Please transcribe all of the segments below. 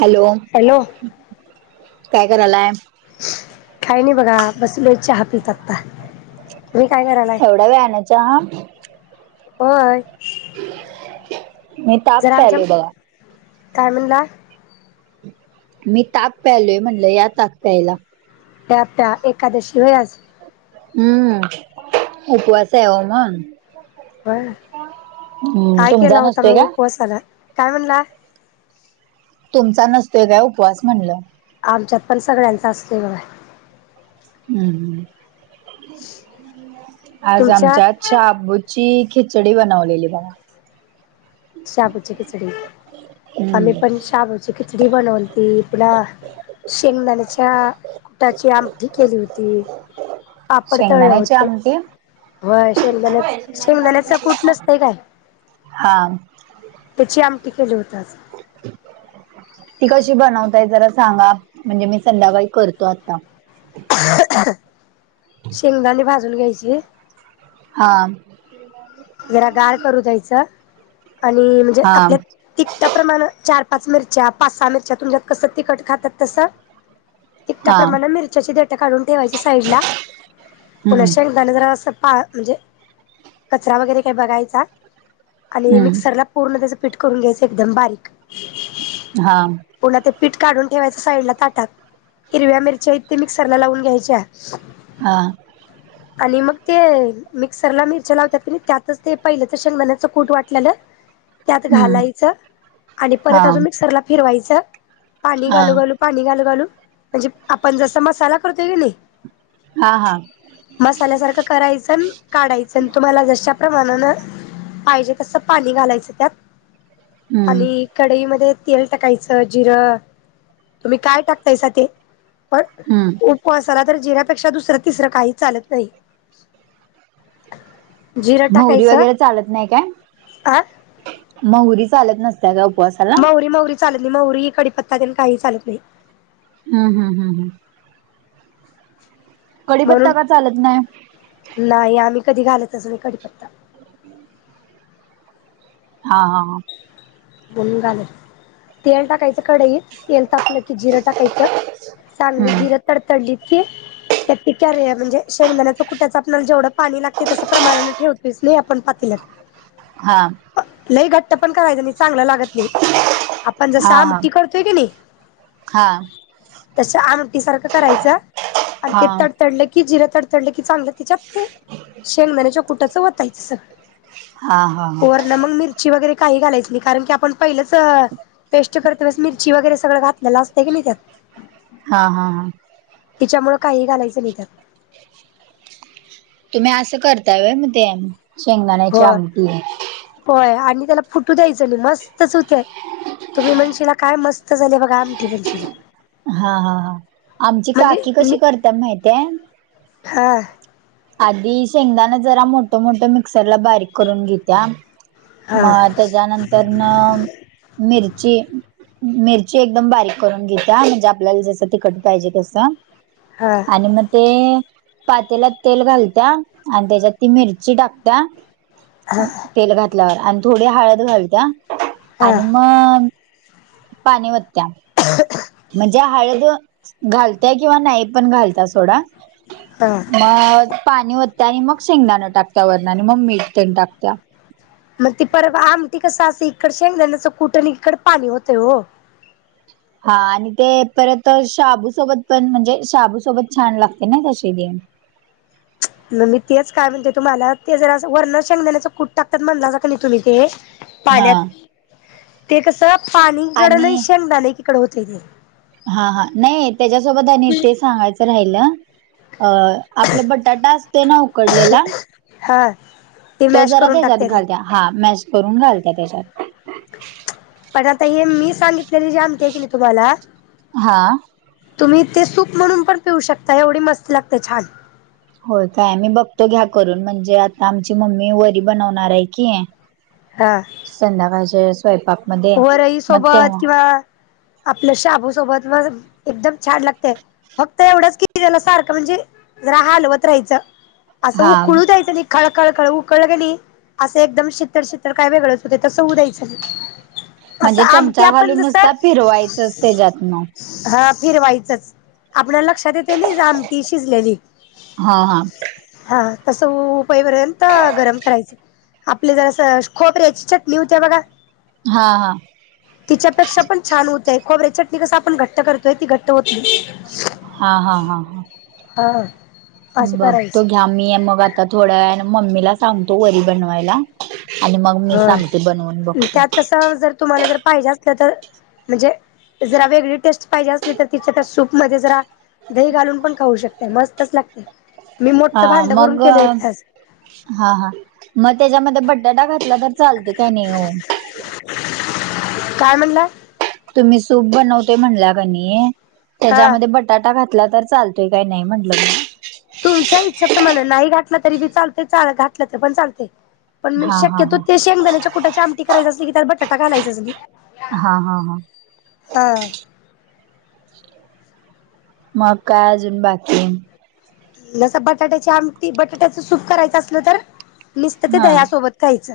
Hello hello काय करालाय काय नाही बघा बसलोय चहा पित आत्ता तुम्ही काय करायलाय एवढ्या वेळानं चहा होय मी ताक जरा आमचंम प्यायलोय बघा काय म्हणला मी ताक प्यायलोय म्हणलं या ताक प्यायला प्या प्या एकादशी वय आज हम्म उपवास हाय ओ मंग होय हम्म तुमचा नसतोय का कसाला काय म्हणला तुमचा नसतोय काय उपवास म्हणलं आमच्यात पण सगळ्यांचा असतोय गं बाय हम्म हम्म आज तुमच्यात आमच्याच शाबूची खिचडी बनवलेली बघा शाबूची खिचडी आम्ही हम्म पण शाबूची खिचडी बनवलती पुन्हा शेंगदाण्याच्या कुटाची आमठी केली होती पापड ताळलं शेंगदाण्याची होतं आमटी व्हय शेंगदाण्याच शेंगदाण्याचं कुट नसतंय काय हा त्याची आमटी केली होती आज ह ती कशी बनवताय जरा सांगा म्हणजे मी संध्याकाळी करतो आता शेंगदाणे भाजून घ्यायची हा शेंगदाणे जरा गार करू द्यायचं आणि म्हणजे हा आपल्यात तिकट्या प्रमाण चार पाच मिरच्या पाच सहा मिरच्या तुमच्यात कसं तिखट खातात तसं तिकट्या हा प्रमाणं मिरच्याची देटं काढून ठेवायची साईडला पुन्हा हम्म शेंग दाणं जरा असं पा म्हणजे कचरा वगैरे काय बघायचा आणि हम्म मिक्सरला पूर्ण त्याचं पीठ करून घ्यायचं एकदम बारीक हा पुन्हा ते पीठ काढून ठेवायचं साईड ला ताटात हिरव्या मिरच्या इतके मिक्सरला लावून घ्यायच्या हा आणि मग ते मिक्सरला मिरच्या लावत्यात कनी त्यातच ते पहिलं तर शेंगदाण्यात चं कूट वाटलेलं त्यात हम्म घालायचं आणि हा परत अजून मिक्सरला फिरवायचं पाणी हा घालू घालू पाणी घालू घालू म्हणजे आपण जसा मसाला करतोय का नाही हा हा मसाल्यासारखं करायचं न काढायचं न तुम्हाला जर अशा प्रमाणानं, पाहिजे तसं पाणी घालायचं त्यात. हम्म आणि कढईमध्ये तेल टाकायचं. जिरं. तुम्ही काय टाकतायसा ते? पण हम्म ऊपवासाला तर, जिऱ्यापेक्षा दुसरं- तिसरं काही चालत नाही. जिरं महुरी टाकायचं वगैरे चालत नाही काय? आ महुरी चालत नसत्याय का उप मौरी- मौरी चालत नाही. मौरी, कडीपत्ता त्यान काही चालत नाही. हम्म, हम, हम्, हम. म्हणून कडीपत्ता का चालत नाही? नाही. आम्ही कधी घालतच नाही कडीपत्ता. [inaudible] हा, हा, हा. मनून घालत. तेल टाकायचं कढईत. तेल ताप पलं की, जिरं टाकायचं. चांगली हम्म जिरं तडतडली ते त्यात क्यारे म्हणजे, शेंगदाण्याचं कुट्याचं आपल्याला जेवढं पाणी लागतय तसं, प्रमाणाने ठेवतोच नाही आपण पातीलात. हा. लई घट्ट पण करायचं नाही. चांगलं लागत नाही. आपण जसं, हा हा आमटी करतोय कीनई हा तसं आमटी सारखं करायचं. अन् हा हा ते तडतडलं कि, जिरं तडतडलं की, चांगलं तीच्यात ते, शेंगदाण्याच्या कुटाचं वतायचं सगळं. हा, हा, हा. लमंग, मिरची वगैरे, काही घालायच नाही. कारण की, आपण पहिलंचं पेस्ट करतानच मिरची वगैरे, सगळं घातलेलं असतं की नाही त्यात. हा, हा, हा. तीच्यामूळं काहीही घालायचं नाही त्यात. तुम्ही असं करताय व्हय, मग ते. शेंगदाण्याची आमटी. व्हय. आणि त्याला फुटू द्यायचं नाही. मस्तच होत्याय. तुम्ही म्हणशीला, काय मस्त झालेय बघा आमटी, म्हणशीला. हा, हा, हा. आमची काकी, कशी म्हणजे करतेया माहित्याय? हा आधी, शेंगदानं जरा मोठं- मोठं मिक्सरला बारीक करून घेत्या हा म त्याज्यानंतरनं मिरची, मिरची एकदम बारीक करून घेत्या. मग आपल्याला जसं तिकट पाहिजे तसं हा. आणि म ते पातेल्यात तेल घालत्या. आन् त्याज्यात ती मिरची टाकत्या हा. तेल घातल्यावर. आन थोडी हळद घालत्या. हा आणि मग पाणी वतत्या. [inaudible] म्हणजे हळद, घालत्याय किंवा नाही. पण घालत्या, सोडा. हा अ पाणी ओतत्या आणि मग शेंगदाण टाकत्या वरणं. अन् म मीठ तेण टाकत्या. म ती परत आमटी कसं, असं इकड शेंगदाण्याचा कुट आणि एकीकडं पाणी होतंय ओ. हा आणि ते परत शाबूसोबत पण म्हणजे, शाबूसोबत छान लागते ना, तशी तेन. म मी तेच काय म्हणते तुम्हाला. ते जर असं, वरण शेंगदाण्याचं कूट टाकतात म्हणलाजा का नाही, तुम्ही ते हा पाण्यात. ते कसं, पाणी एकीकड आणि अन शेंगदानं एकीकडे होतय ते. हा, हा. नाही त्याच्यासोबत आणि एक ते सांगायचं राहिलं अ, आपला बटाटा असतोय ना, उकडलेला. ह. तो जरा त्याच्यात घालत्या, हा मॅश करून घालत्या, त्याच्यात. पण आता हे मी सांगितलेली, जी आमटीय की नही तुम्हाला? हा. तुम्ही, ते सूप म्हणून पण पिऊ शकता, एवडी मस्त लागत, छान. होय काय? मी बघतो, घ्या करून, म्हणजे आता आमची मम्मी, वरी बनवणारे की. हा. संध्याकाळच्या वेळेस, स्वयंपाक मध्ये वरई मग सोबत तेव्हा किंवा आपलं शाबूसोबत, म [inaudible] एकदम छान लागत. फक्त एवढंच की, त्याला सारखं, म्हणजे जरा हालवत राहायचं, असं हा उकळू द्यायचं नही. खळखळखळ उकळं क नही, असं एकदम शितळ- शितळ काय वेगळंच होतय, तसं होउ द्यायचं नही. असं म्हणजे आमटी, चमचा आपण घालून जसं नुसता फिरवायचंच त्याच्यातन हां, फिरवायचच, आपल्या लक्षात येत त्यानी ज आमटी शिजलेली, हा हा हा तस होउ ईपर्यंत गरम करायच, आपले जरा अस, खोबऱ्याची चटणी होत्या बघा? हा हा. तिच्यापेक्षा पण छान होतय, खोबऱ्याची चटणी कस आपण, घट्ट करतोय, ती घट्ट होत नही. हा हा हा हा. हां. बघतो घ्या, मी मग आता थोड्या वेळान, मम्मीला सांगतो, वरी बनवायला. आणि मग मी ह सांगते बनवून बघतो त्यात कस, जर तुम्हाला, जर पाहिजे असल्या तर म्हणजे जरा वेगळी टेस्ट पाहिजे असली, तर तिच्या त्या सूप मध्ये जरा दही घालून पण खाऊ शकतताय, मस्तच लागते, मी अ मोठं भांड भरून मग केले होते आज. हा हा, मग त्याच्यामध्ये बटटा घातला, तर चालतोय काय नही ओ. काय म्हणलं? तुम्ही सूप बनवते, म्हणला क नई, हा त्याच्यामध्ये बट टाटा घातला, तर चालतोय काय नई?, म्हटलं ग तुमच्या इच्छाप्रमाण, नाही घातलं तरी बी चालत, चाल- घातलं तर पण चालतय. पण मी हा हा शक्यतो, हा ते शेंगदाण्याच्या कुटाची आमटी करायच असली की, त्यात बटाटा घालायचाच [unintelligible] हां हां हां. हां. मग काय, अजून बाकी? लस बटाट्याची आमटी, बटाट्याच सूप करायचं असलं, तर निसत ते दह्यासोबत यचं.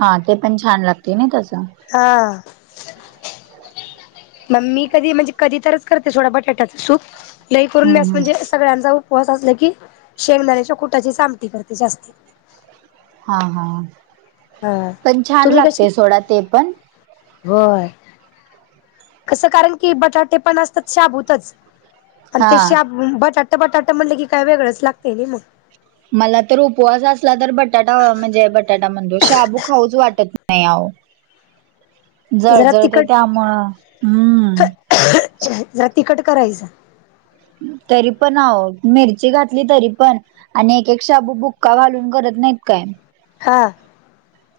हां, ते पण छान लागतय, नाई का असं हा. मग, मी कधी, म्हणजे कधी तरच करते, थोडा बटाट्याचं सूप, लई करून हम्म मी अस, हम्म म्हणजे सगळ्यांचा उपवास असला की, शेंगदाण्याच्या कुटाचीच आमटी करते, जास्ती. हां हां, हा पण छान तुम्ही कशी लागते, सोडा ते पण होय? कस कारण की, बटाटे पण असतात शाबूतच, अन ते हा शाब बटाटं -बटाटं म्हणलं की, काय वेगळंच लागतय नई म. मला तर उपवास असला, तर बटाटा, म्हणजे बटाटा म्हणतो, शाबू खाऊच वाटत नही, आआो. जरा जळ-जळ, ते तिखट त्यामुळं हम्म. जरा तिखट करायचं.? तरी पण मिरची घातली तरी पण. आणि एक एक शाबू बुक्का घालून करत नाहीत काय? हां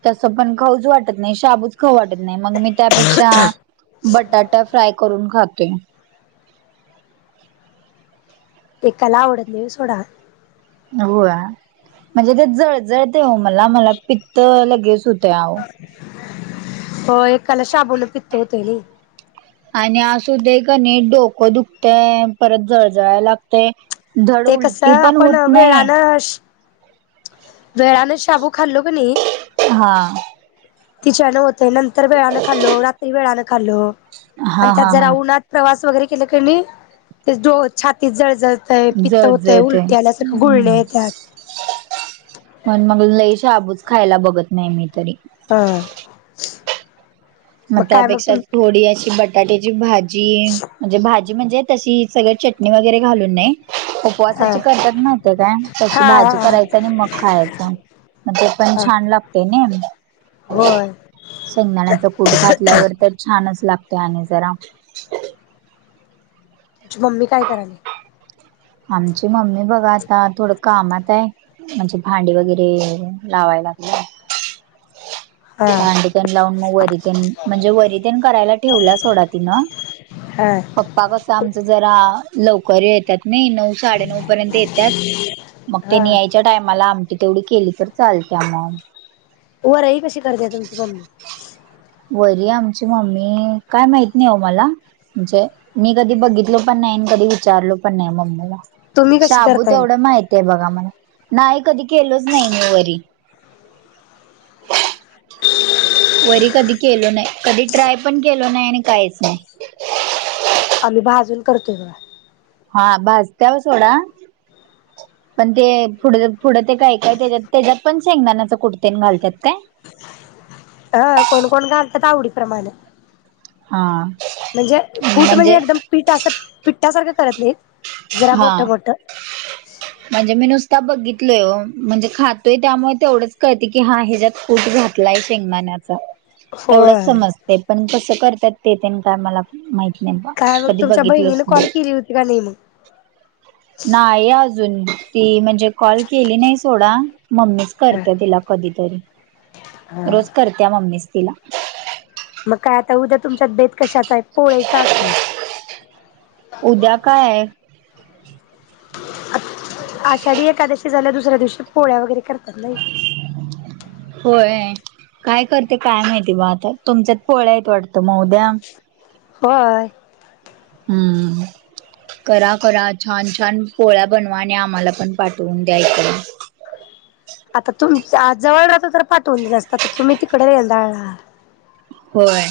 तसं पण खाऊच वाटत नाही शाबूच खाऊ वाटत नाही मग मी त्यापेक्षा. बटाटा फ्राय करून खाते.? एकाला आवडत नाही सोडा. हो म्हणजे ते जळजळते हो मला मला पित्त लगेच होतं. हो एकाला शाबुलं पित्त होते ना. [unintelligible] आणि अस कणी डोकं दुखतय परत जळजळायला लागतेय. ते कसं आपण वेळानं, वेळानं शाबू खाल्लो क नाही. हा? तिच्यानं होतं नंतर वेळाानं खाल्लो रात्री वेळाानं खाल्लो हा आणि त्यात हा जरा हा उन्हात.. प्रवास वगैरे केले कणी ते डो छातीत जय जळजळते. य पित्त होतय उलट्या आल्यासारखं गुळण्या येतात. मण मग शाबूत. खायला बघत नाही मी तरी. हा? मग त्यापेक्षा थोडी अशी बटाट्याची भाजी, म्हणजे भाजी म्हणजे. तशी सगळ चटणी वगैरे घालून नाही. हा उपवासाची करतात माहिती काय तशी हा भाजी हा करायच आणि मग खायचं. मग ते पण हा छान लागते ना. होय? शेंगदाण्याचा कूट घातल्यावर तर छानच लागते आणि जरा, म्हे मम्मी. आमची मम्मी बघा आता थोडं कामात आहे? म्हणजे भांडी लागले. हा अांडीतन लावून मग वरतन म्हणजे वरतन करायला ठेवला सोडा तिन. हा. पप्पा कस आमच जरा, लवकर येतात नाही नऊ साडे नऊ पर्यंत येतात? मग ते हा याय च्या टायमाला आमटी तेवढी केली तर चालते आ म, व राही कशी करते आहे तुमची मम्मी. वरी आमची मम्मी काय माहित नाही हो मला. म्हणजे मी कधी बघितलो पण नाही आणि कधी विचारलो पण नाही मम्मीला. तुम्ही कशी शाबू करताय तेवढं माहित आहे बघा मला नाही कधी केलच नाही मी वरी. वरी कधी केलो नाही. कधी ट्राय पण केलो नाही आणि काहीच नाही? आम्ही भाजून करतोय ब. हा भाजत व सोडा पण ते पुढे, पुढं ते काय काय त्याच्यात त्याच्यात पण शेंगदाणाच कुडतेन घालतात काय? हा कोण कोण घालतात आवडीप्रमाणे, हा? म्हणजे कुठ म्हणजे एकदम पीठ असं पिठठासारखं करत नाही? जरा हा मोठं मोठं. [unintelligible] म्हणजे मी नुसता बघितलोय म्हणजे खातोय त्यामुळे तेवढंच कळते की हा ह्याच्यात कूटातो. नाही शेंगदाणेचा एवढच होय समजते पण कस करतात ते तेन काय मला माहित नाही बा काय मग कधी तुमच्या बघितलंच बहिणीने नाही. [unintelligible] होती का नाही. नाही अजून ती म्हणजे कॉल केली नाही सोडा, मम्मीच ह करते तिला कधीतरी. हा रोज करत्या मम्मीच तिला. मग काय आता उद्या तुमच्यात कशाच आहे पोळी चा असेल. उद्या काय आहे. आषाढी एकादवशी झाल्या दुसऱ्या दिवशी पोळ्या वगैरे करतात नाही. होय काय करते काय माहितीय ब आता तुमच्यात पोळ्या आहेत वाटतं ऊद्या. होय. हम्म करा करा छान छान पोळ्या बनवा आणि आम्हाला पण पाठवून द्या इकडे. आता तुमच जवळ रात पाठवून दिलं असत तर तुम्ही तिकडे रेदाळ ला. होय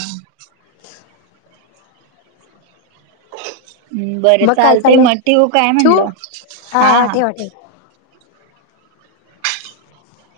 बरं मग काय चालते चाललंय मग ठेवू काय म्हणलं. हा हा ह [inaudible] ह [inaudible]